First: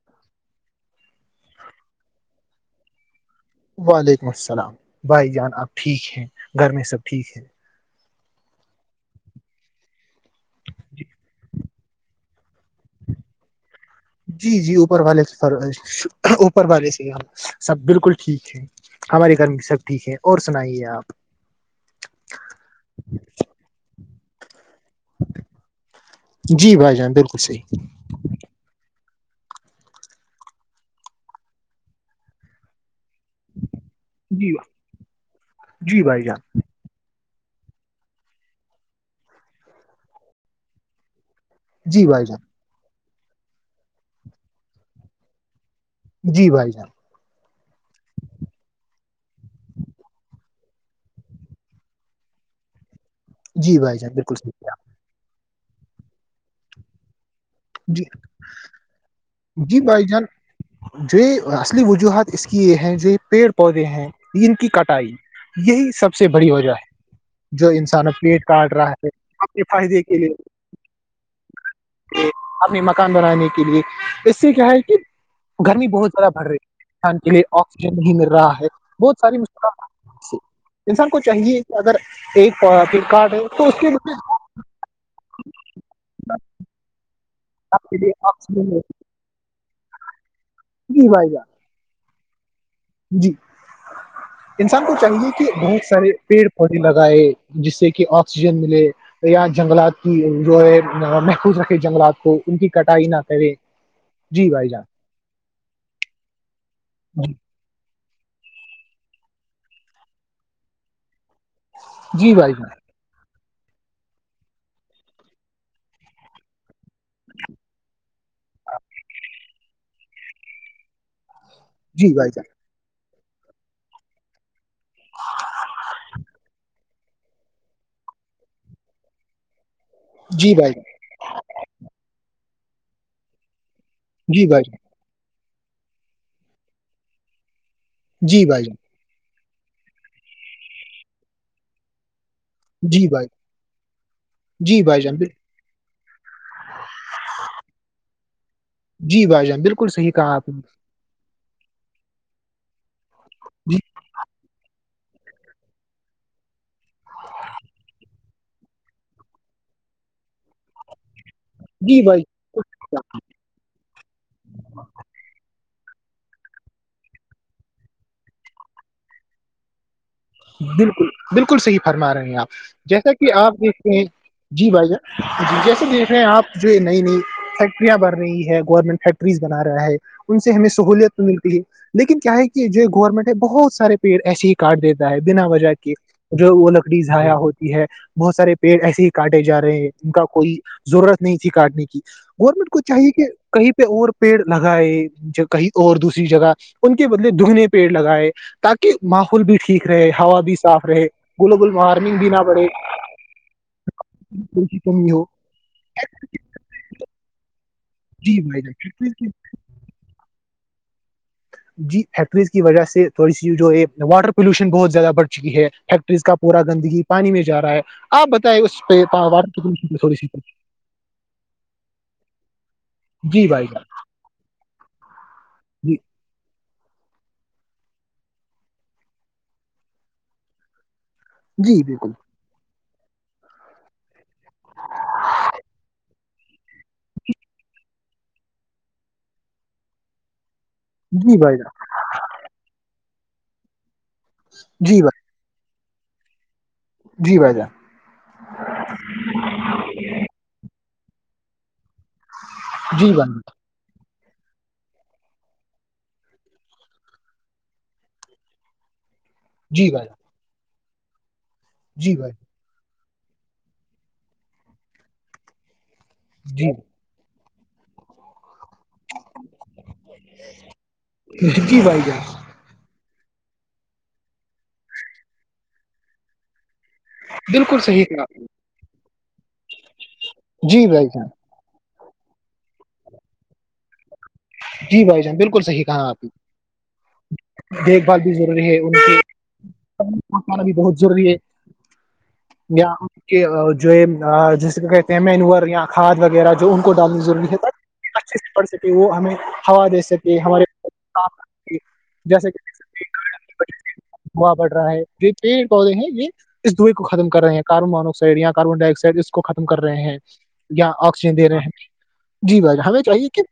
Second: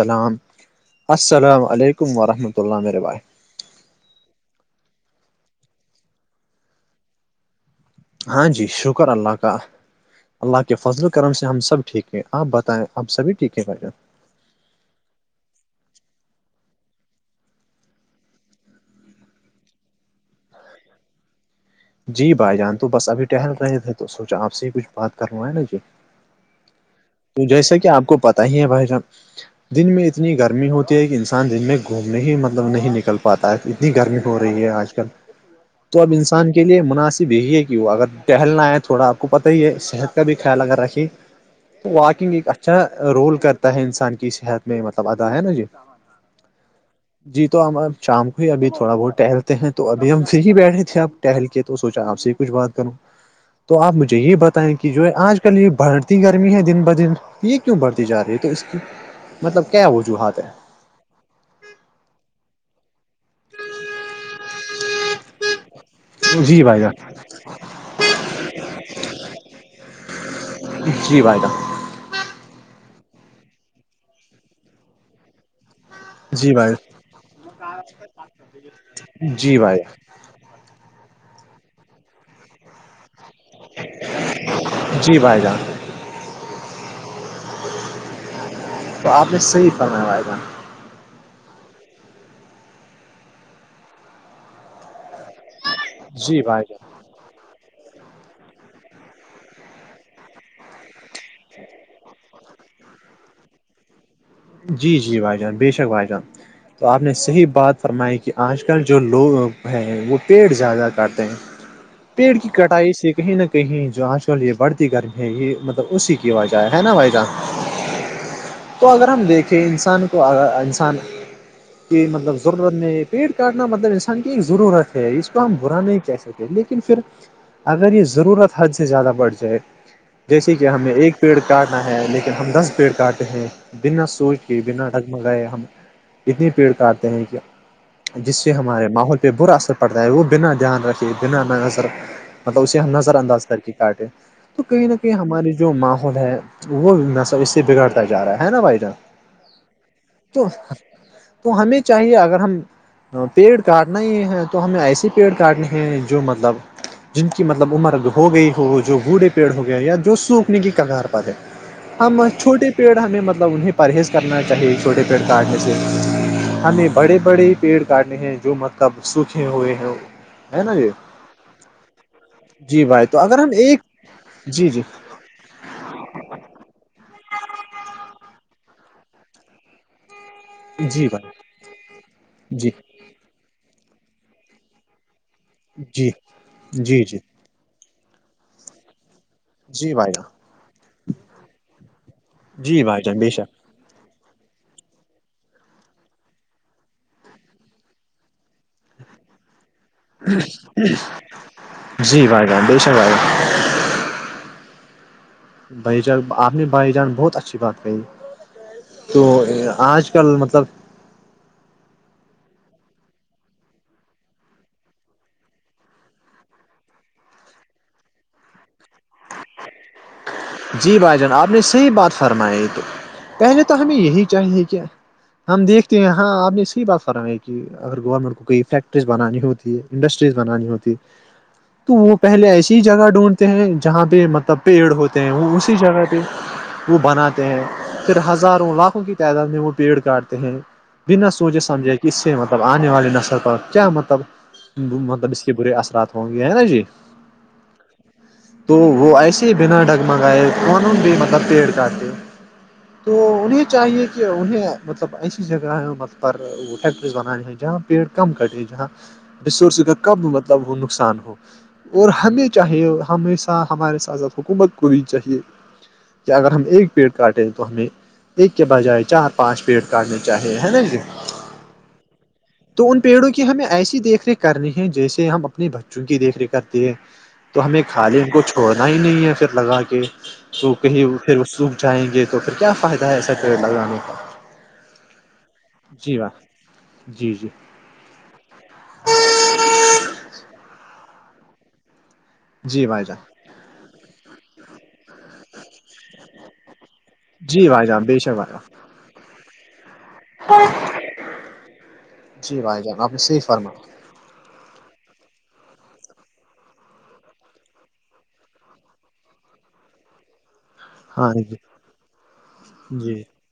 سلام السلام علیکم ورحمۃ اللہ ورب وعلیکم السلام بھائی جان آپ ٹھیک ہیں گھر میں سب ٹھیک ہیں ہاں جی شکر اللہ کا اللہ کے فضل و کرم سے ہم سب ٹھیک ہیں آپ بتائیں آپ سبھی ٹھیک ہے بھائی جان جی جی اوپر والے سے فر اوپر والے سے سب بالکل ٹھیک ہے ہمارے گھر میں سب ٹھیک ہے اور سنائیے آپ جی بھائی جان تو بس ابھی ٹہل رہے تھے تو سوچا آپ سے ہی کچھ بات کرو ہے نا جی جی بھائی جان بالکل تو صحیح جیسا کہ آپ کو پتا ہی ہے بھائی صاحب دن میں اتنی گرمی ہوتی ہے کہ انسان دن میں گھومنے ہی مطلب نہیں نکل پاتا ہے اتنی گرمی ہو جی رہی ہے آج کل تو جی اب بھائی جان انسان کے لیے مناسب ہی ہے کہ اگر ٹہلنا آئے تھوڑا آپ کو پتہ ہی ہے صحت کا بھی خیال اگر رکھیں [inaudible] جی بھائی واکنگ جان ایک اچھا رول کرتا ہے انسان کی صحت میں مطلب ادا ہے نا جی جی بھائی جان جی تو ہم اب شام کو ہی ابھی تھوڑا بہت ٹہلتے ہیں تو ابھی ہم پھر ہی بیٹھے تھے اپ ٹہل کے تو سوچا آپ سے ہی کچھ بات کروں جی تو آپ بھائی جان مجھے بالکل یہ صحیح بتائیں کہا کہ کہ جو ہے آج کل یہ بڑھتی گرمی ہے دن ب دن یہ کیوں آپ جی بڑھتی جا رہی ہے تو اس کی مطلب جی کیا بھائی جان وجوہات ہے جو اصلی وجوہات اس کی یہ ہے جو پیڑ پودے ہیں ان کی کٹائی یہی سب سے ہے بڑی جی وجہ بھائی ہے جان جو انسانوں پلیٹ کاٹ رہا ہے اپنے فائدے کے لیے جی بائیٹہ اپنے مکان بنانے کے لیے اس سے کیا ہے کہ گرمی بہت بڑ جی رہی بھائی انسان کے لیے آکسیجن نہیں مل رہا ہے بہت ساری جی بھائی مشکلات انسان کو چاہی ہے کہ اگر ایک کارٹ ہے تو اس کے جی بھائی جان آپ کے آس تو آپ نے صحیح فرما وائے گا جی بھائی جان جی انسان کو چاہیے کہ بہت سارے جی پیڑ بھائی پودے لگ گائے جس سے کہ آکسیجن ملے یا جنگلات کی جو ہے محفوظ رکھے جنگلات کو ان کی کٹائی نہ کرے بھائی جان جی جی بھائی جان بے شک بھائی جان تو آپ نے جی صحیح بات فرمائ کہ آج کل جو لوگ ہے وہ پیڑ زیادہ کاٹتے ہیں جی پیڑ کی بھائی جان کٹائی سے کہیں نہ کہیں جو آج کل یہ بڑھتی گرمی ہے یہ مطلب اسی کی وجہ ہے نا بھائی جان تو اگر ہم دیکھیں انسان کو اگر انسان کی جی بھائی مطلب جان ضرورت نہیں پیٹ کاٹنا مطلب انسان کی ایک ضرورت ہے اس کو ہم برا نہیں کہہ سکتے لیکن پھر اگر یہ ضرورت حد سے زیادہ بڑھ جائے جی جیسے کہ بھائی جان ہمیں ایک پیڑ کاٹنا ہے لیکن ہم دس پیڑ کاٹتے ہیں بنا سوچ جی کے بھائی جان بنا ڈگمگائے ہم اتنے پیڑ کاٹتے ہیں کہ جس جی سے بھائی جان ہمارے ماحول پہ برا اثر پڑتا ہے وہ بنا دھیان رکھے بنا ن نظر مطلب اسے ہم جی نظر بھائی انداز کر کے کاٹیں تو جی کہیں نہ بھائی کہیں جان بال- ہماری جو ماحول ہے وہب اس سے بگڑتا جا ہے نا بھائی جان جی بھائی جان بالکل صحیح کہا تو آپ نے تو ہمیں چاہیے اگر ہم پیڑ جی کاٹنا ہی ہے تو ہمیں ایسی پیڑ کاٹنے ہیں جو مطلب جن کی مطلب عمر ہو گئی ہو جو بوڑھے پیڑ ہو گئے یا جو سوکھنے کی کگار پر ہے جی ہم بھائی چھوٹے پیڑ ہمیں مطلب انہیں پرہیز کرنا چاہیے چھوٹے پیڑ کا آٹے سے ہمیں بڑے بڑے پیڑ کاٹے ہیں جو مطلب سوکھے ہوئے ہیں ہے نا یہ بالکل بالکل صحیح فرما رہے ہیں آپ جی بھائی جیسا تو کہ اگر ہم آپ ایک دیکھتے ہیں جی بھائی جان جی جیسے دیکھ رہے ہیں آپ جو نئی نئی فیکٹریاں بن رہی ہے گورنمنٹ فیکٹریز بنا رہا ہے ان سے ہمیں جی سہوولت تو بھائی ملتی ہے لیکن کیا ہے کہ جی جو گورنمنٹ ہے بہت سارے پیڑ ایسے ہی کارڈ دیتے ہے بنا وجہ کے جی جو وہ لکڑی جی جی ضایاع ہوتی ہے بہت سارے پیڑ ایسے ہی کاٹے جا رہے ہیں جی ان بھائی کا جان کوئی ضرورت نہیں تھی کاٹنے کی گورنمنٹ کو جی بھائی چاہیے جان کہ بے شک کہیں پ اور پیڑ لگائے کہیں اور دوسری جگہ ان کے بدلے دگنے پیڑ لگائے تاکہ ماحول بھی ٹھیک رہے ہوا بھی صاف رہے گلوبل وارمنگ جی بھی نہ وھائی بڑھے بائی بے شک بھائی گ کی کمی ہو بھائی جان آپ نے بھائی جان بہت اچھا بات کہی جی بھائی جان فیکٹریز تو کی آج کل مطلب جی فیکٹریز کی وجہ سے تھوڑی سی جو ہے واٹر پولوشن بہت زیادہ بڑھ چکی ہے کا پورا گندگی پانی میں جا رہا ہے آپ بتائیں اس پہ سی جی بھائی جان آپ نے صحیح بات فرمائی تو جی پہلے بھائی تو جان ہمیں یہی چاہیے کیا ہم جی دیکھتے ہیں ہاں آپ نے صحی بات کہ اگر گورنمنٹ کو کوئی فیکٹریز بنانی ہوتی ہے انڈسٹریز بنانی ہوتی جی تو بالکل وہ پہلے ایسی ہی جگہ ڈھونڈتے ہیں جہاں پہ پ مطلب پیڑ ہوتے ہیں وہ اسی جگہ پہ وہ بناتے ہیں پھر ہزاروں لاکھوں کی تعداد میں وہ پیڑ کاٹتے ہیں بنا جی بھائی سوچے جان سمجھے کہ اس سے مطلب آنے والے نسر پر کیا مطلب جی بھائی مطلب اس کے برے اثرات ہوں گے ہے نا جی جی بھائی جان تو وہ ایسے ہی بنا ڈگمگائے فنون بھی مطلب پیڑ کاتے جی تو بھائی جان ان چاہیے کہ انہیں مطلب ایسی جگہ ہے م پر وہ فیکٹریز بنانی ہیں جہاں پیڑ کم کٹے جہاں ریسورس جی کا بھائی کب مطلب ہو نقصان ہو اور جی بھائی ہمیں چاہیے ہم ہمارے ساتھات حکومت کو ہی چاہیے کہ اگر ہم جی ایک پیڑ کاٹے تو ہمیں ایک کے بجائے چار پانچ پیریٹ کاٹنے چاہے ہے نا جی جی بھائی جان تو ان پیڑوں کی ہمیں ایسی دیکھ ریکھ کرنی ہے جیسے ہم اپنے بچوں کی دیکھ ریکھ کرتے ہیں تو بالکل ہمیں صحیح خالی کہا ان آپ کو چھوڑنا ہی نہیں ہے پھر لگا کے نے۔ تو جی کہیں بھائی جان پھر جائیں گے تو پھر کیا فائد ہے ایسا ٹرین لگانے کا جی بھائی جان بالکل صحیح کہاں جی آپ کی بھائی جی جی دیکھ بھال بھی ضروری ہے ان کی پنانا بھی بہت ضروری ہے جی بھائی جان کہ جو جیسے کہ کہتے ہیں مینور یا کھاد وغیرہ جو ان کو ڈالنی ضروری ہے جی بھائی جان بے شکارہ کہ وہ ہمیں ہوا جیس یہ ہمارے جیسے کہ جی بھائی جان آپ نے صحیح فرمایا ہووا پڑ رہا ہے یہ پیڑ پودے ہیں یہ اس دوئی کو ختم کر رہے ہیں کاربن مانونوکسائڈ یا کاربن ڈائی آکسائڈ اس کو ختم کر رہے ہیں یا ہاں آکسیجن دے جی رہے ہیں جی بھائی ہمیں جی چاہیے کہ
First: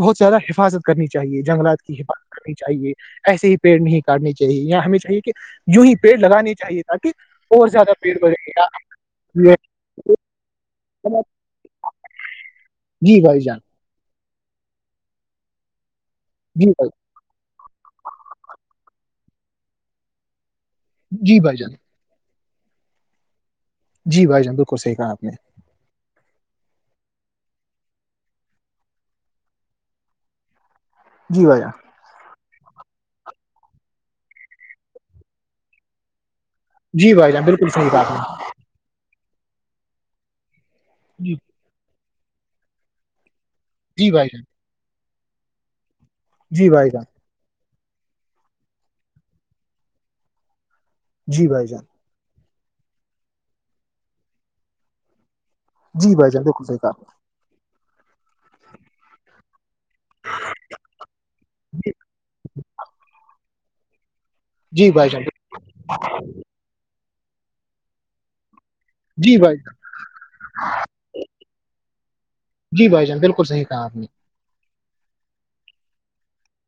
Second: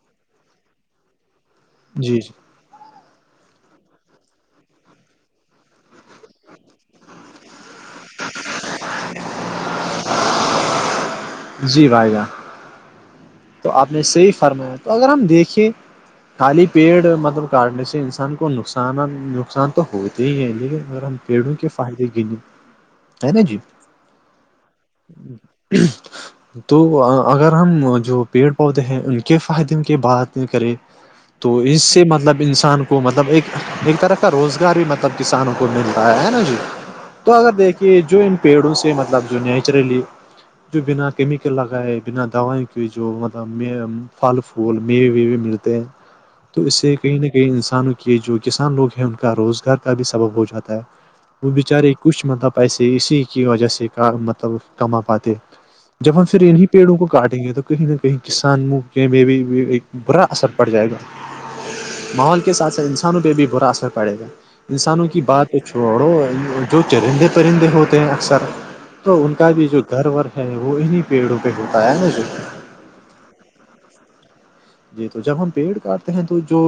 بہت زیادہ حفاظت کرنی چاہیے جنگلات کی جی حفاظت کرنی چاہیے ایسے ہی پیڑ نہیں کاٹنے چاہیے اں ہمیں چاہیے کہ ی ہی پیڑ لگانے چاہیے تاکہ اورہت زیادہ بھییڑ بجا یہ م جی بھائی جہ جی بھائی جان تو آپ نے سے ہی فرمایا تو اگر ہم دیکھیں جی خالی بھائی پیڑ مطلب کاٹنے سے انسان کو نقصانات نقصان تو ہوتے ہی ہیں لیکن اگر ہم جی پیڑوں بھائی کے جان فائدے گنے ہے نا جی جی بھائی جندو کو سیکھا آپ نے تو اگر ہم جو پیڑ پودے ہیں ان کے فائدے کی بات کریں جی تو بھائی جان اس سے مطلب انسان کو مطلب ایک ایک طرح کا روزگار بھی مطلب کسانوں کو ملتا ہے نا جی جی تو بھائی جان اگر بالکل صحیح دیکھیے کہا آپ جو نے پیڑوں سے مطلب جو نیچرلی جو بنا جی کیمیکل لگائے بنا دو کی جو مب جی بھائی پھل جان پھول میوے ویوے ملتے ہیں تو جی اس بھائی سے جان کہیں نہ کہ انسانوں کے جو کسان لوگ ہیں ان کا روزگار کا بھی سبب ہو جاتا ہے جی وہ بھائی جان بیچارے کچھ مطلب پیسے اسی کی وجہ سے کا مطلب کما پاتے جی جب ہم بھائی پھر جان بالکل انیں صحیح کہا پیڑوں کو کاٹیں گے تو کہیں نہ کہیں کسان م بھی برا اثر پڑ جائے گا ماحول کے ساتھ ساتھ انسانوں پہ بھی برا اثر پڑے گا جی انسانوں بھائی کی جان بات چھوڑو جو چرندے پرندے ہوتے ہیں اکثر تو ان جی کا بھائی بھی جان جو گھر وور ہے وہ انہیں پیڑوں پہ ہوتا ہے نا جو جی بھائی جان بالکل صح کہا آپ نے جی تو جب ہم پیڑ کاٹتے ہیں تو جو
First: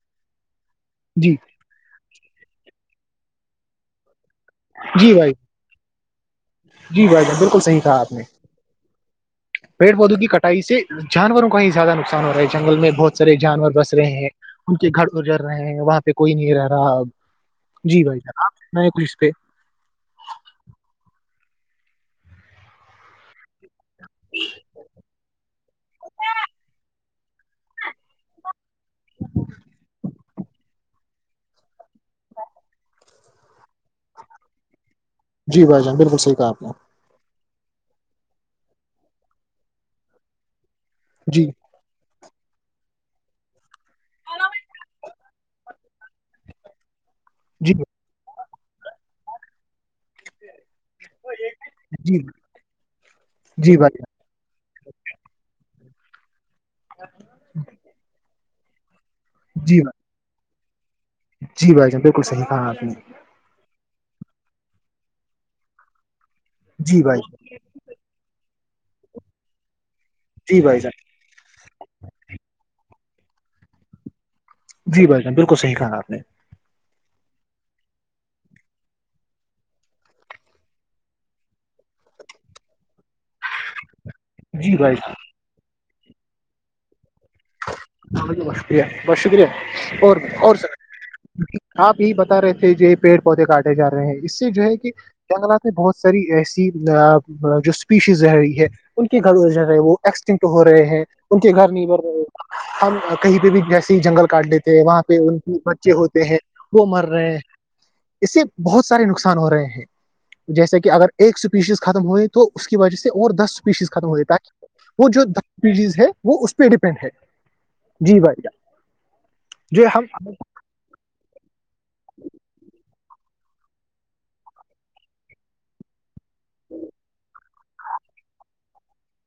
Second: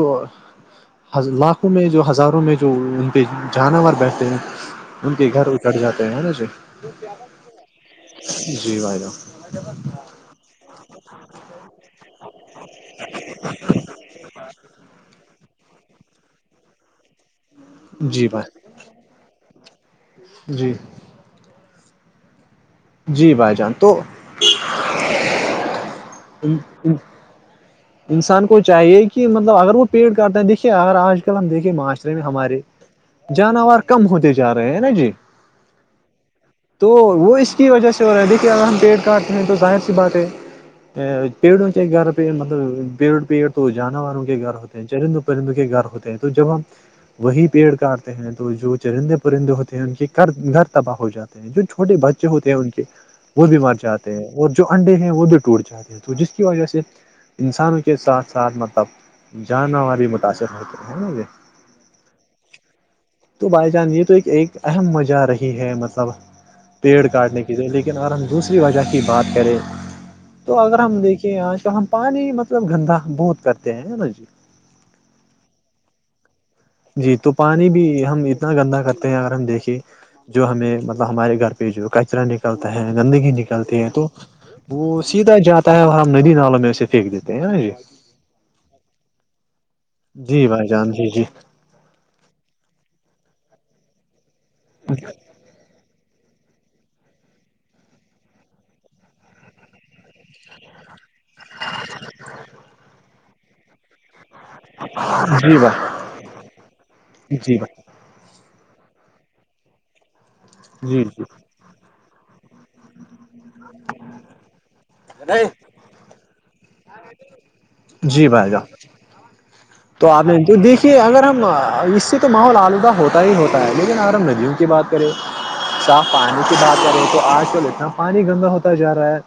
جی لاکھ وں میں جو ہزاروں میں جو ان پہ جانور بیٹھتے ہیں جی ان کے بھائی گھر ا چڑ جاتے ہیں نا جی بھائی جان بالکل صحیح کہا آپ نے جی بھائیدہؤ پیڑ پودوں کی کٹائی سے جانوروں کا ہی زیادہ نقصان ور جنگل میں بہت سارے جانور بس رہے ہیں ان کے گھر گزر رہے ہیں وہاں پہ کوئی نہیں رہ رہاب جی بھائی ج میں کچھ اس پہ جی جی بھائی جان تو انسان کو چاہیے کہ مطلب اگر وہ پیڑ کرتے ہیں دیکھیے اگر آج ہم دیکھے معاشرے میں ہمارے جانور کم ہوتے جا رہے ہیں نا جی جی بھائی جان بالکل صح کہ آپ نے تو وہ اس کی وجہ سے ہو رہا ہے دیکھیے اگر ہم پیڑ کاٹتے ہیں تو ظاہر سی بات ہے جی پیڑوں کی کے گھر پہ مطلب پیڑ پیڑ تو جانوروں کے گھر ہوتے ہیں چرند پرند کے گھر ہوتے ہیں تو جب ہم وہی جی پیڑ کا ہیں تو جو چرندے پرندے ہوتے ہیں ان کے گھر تباہ ہو جاتے ہیں جو چھوٹے جی بچے ہوتے ہیں ان کے وہ بھی مر جی بھائی جاتے ہیں اور جو انڈے ہیں وہ بھی ٹوٹ جاتے ہیں تو جس کی وجہ سے اچ انسانوں کے ساتھ ساتھ مطلب جی جانور بھائی بھی متاثر ہوتے ہیں نا یہ جی بھائی جان بالکل صحیح کہا آپ نے تو بائی چان یہ تو ایک ایک اہم مجہ رہی ہے مطلب جی پیڑ بھائی کاٹنے کی لیکن اگر ہم دوسری وجہ کی بات کریں تو جی اگر بھائی جان ہم دیکھیں آج کل ہم پانی مطلب گندا بہت کرتے ہیں نا جی جی بھائی جان بالکل صح کہا آپ نے جی تو پانی بھی ہم اتنا گندا کرتے ہیں اگر ہم دیکھے جو ہمیں مطلب ہمارے گھر پہ جو کچرا نکلتا ہے گندگی نکلتی ہے تو جی بھائی وہ جان سیدھا جاتا ہے اور ہم ندی نالوں میں اسے پھینک دیتے ہیں نا جی بہت شکریہ بہت شکریہ اور جی اور بھائی سر جان جی جی آپ یہی بتا رہے تھے کہ پیڑ پودے کاٹے جا رہے ہیں اس سے جو ہے کہ جنگل میں بہت ساری ایسی جو اسپیشیز رہ رہی ہے ان کے گھر جگہ وہ ایکسٹنٹ ہو رہے ہیں ان کے گھر نہیں بڑھ رہے ہم کہیں پہ بھی جیسی ہی جنگل کاٹ لیتے ہیں وہاں پہ ان جی کی بچے بھائی ہوتے ہیں وہ مر رہے ہیں جی اس سے بہت سارے نقصان ہو رہے ہیں جیسے کہ بھائی جی اگر ایک پیشز ختم ہوئے تو اس کی وجہ سے اور دس پیشز ختم ہوئے تاکہ وہ جو جی دسپیشز ہے وہ اس پہ ڈیپینڈ ہے جی بھائی جان جو ہم تو آپ تو دیک کہ اگر ہم اس سے تو ماحول آلودہ ہوتا ہی ہوتا ہے لیکن اگر ہم ندیوں کی بات کریں اص آپ پانی کی بات کر رہے تو آج کل اتنا پانی گندا ہوتا جا رہا ہے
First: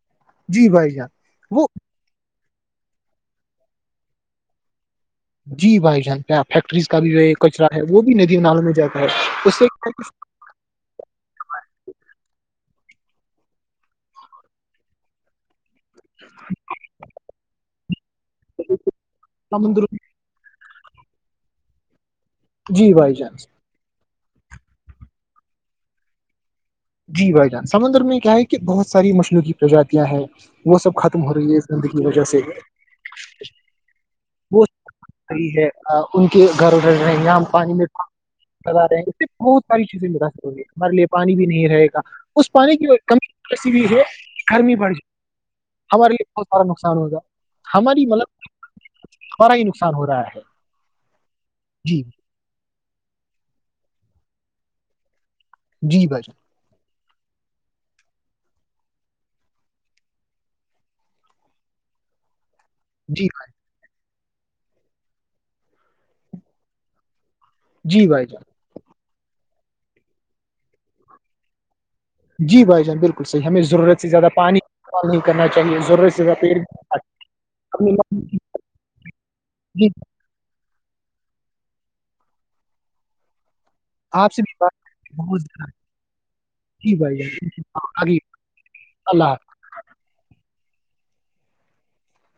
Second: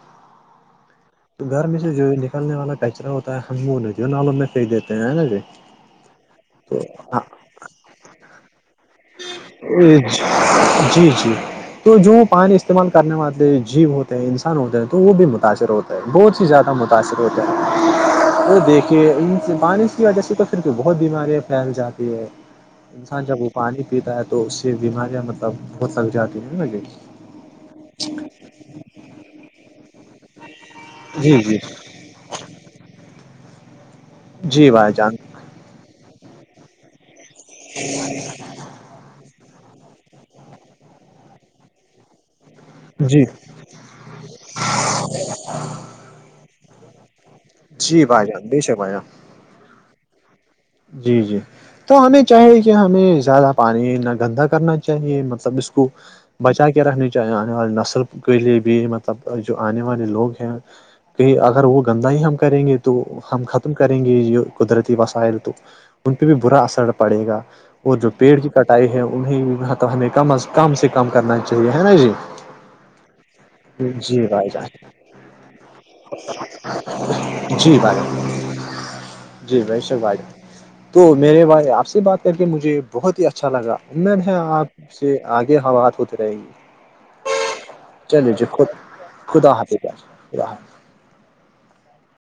جی بھائی جان تو وہ گھر میں جو نکلنے والا کچرا ہوتا ہے ہم وہ نہیں جو نالوں میں پنیک دیتے ہیں نا جی بھائی جان پ تو فیکٹریز کا بھی جو کچرا ہے وہ بھی ندی نال میں جاتا ہے اس سے اج جی جی تو جو پانی استعمال کرنے والے جیو ہوتے ہیں انسان ہوتے ہیں تو وہ بھی متاثر ہوتے ہیں بہت سی زیادہ متاثر ہوتے ہیں دیکھیے ان سے بانی سمندر وجہ سے تو پھر بہت بیماریاں پھیل جاتی ہے جی بھائی انسان جان جب پانی پیتا ہے تو اس سے بیماریاں مطلب بہت لگ جاتی ہیں بھے جی بھائی جان سمندر میں کیا ہے کہ بہت ساری مشنوقی پرجاتیاں ہیں وہ سب ختم ہو جی رہی جی ہے زندگی وجہ سے وہ جی بھائی جان ہے ان کے گھروں ڈل رہے ہیں یہ ہم پانی میں رہے ہیں اس سے بہت ساری چیزیں مراث ہوی مار لیے پانی بھی نہیں رہے گا اس پانی کی جی کمی بھی ہے گرمی بڑھ جائے ہمارے لیے بہت سارا نقصان ہوگا جی ہماری بھائی مطلب جان بیش ہے بھائی جان ہمارا ہی نقصان ہو رہا ہے جی جی تو جی ہمیں چاہے کہ ہمیں زیادہ پانی نہ گندا کرنا چاہیے مطلب اس کو جی بھائی بچا کے رکھنے چاہیے آنے والی نسل کے لیے بھی مطلب جو آنے والے لوگ ہیں کہ اگر وہ گندہ ہی ہم کریں گے تو جان جی ہم بھائی ختم کریں گے یہ قدرتی وسائل تو ان پہ بھی برا اثر پڑے گا اور جی جو بھائی پیڑ کی جان کٹائی ہے انہیں ہمیں کم کم سے کم کرنا چاہیے ہے نا جی جی بھائی جان بالکل صحیح ہمیں ضرورت سے جی زیادہ بھائی پانی جان استعمال نہیں کرنا چاہیے ضرورت سے زیادہ پیڑ جی بھائی جی بھائی شک بھائی تو میرے والے آپ سے بات کر کے مجھے بہت ہی اچھا لگا ا ہے سے بھی آپ بات سے بہت آگے زیادہ ہات ہوت رہے گی جی بھائیری اللہ حافظ کدا پ کیا ہے کداح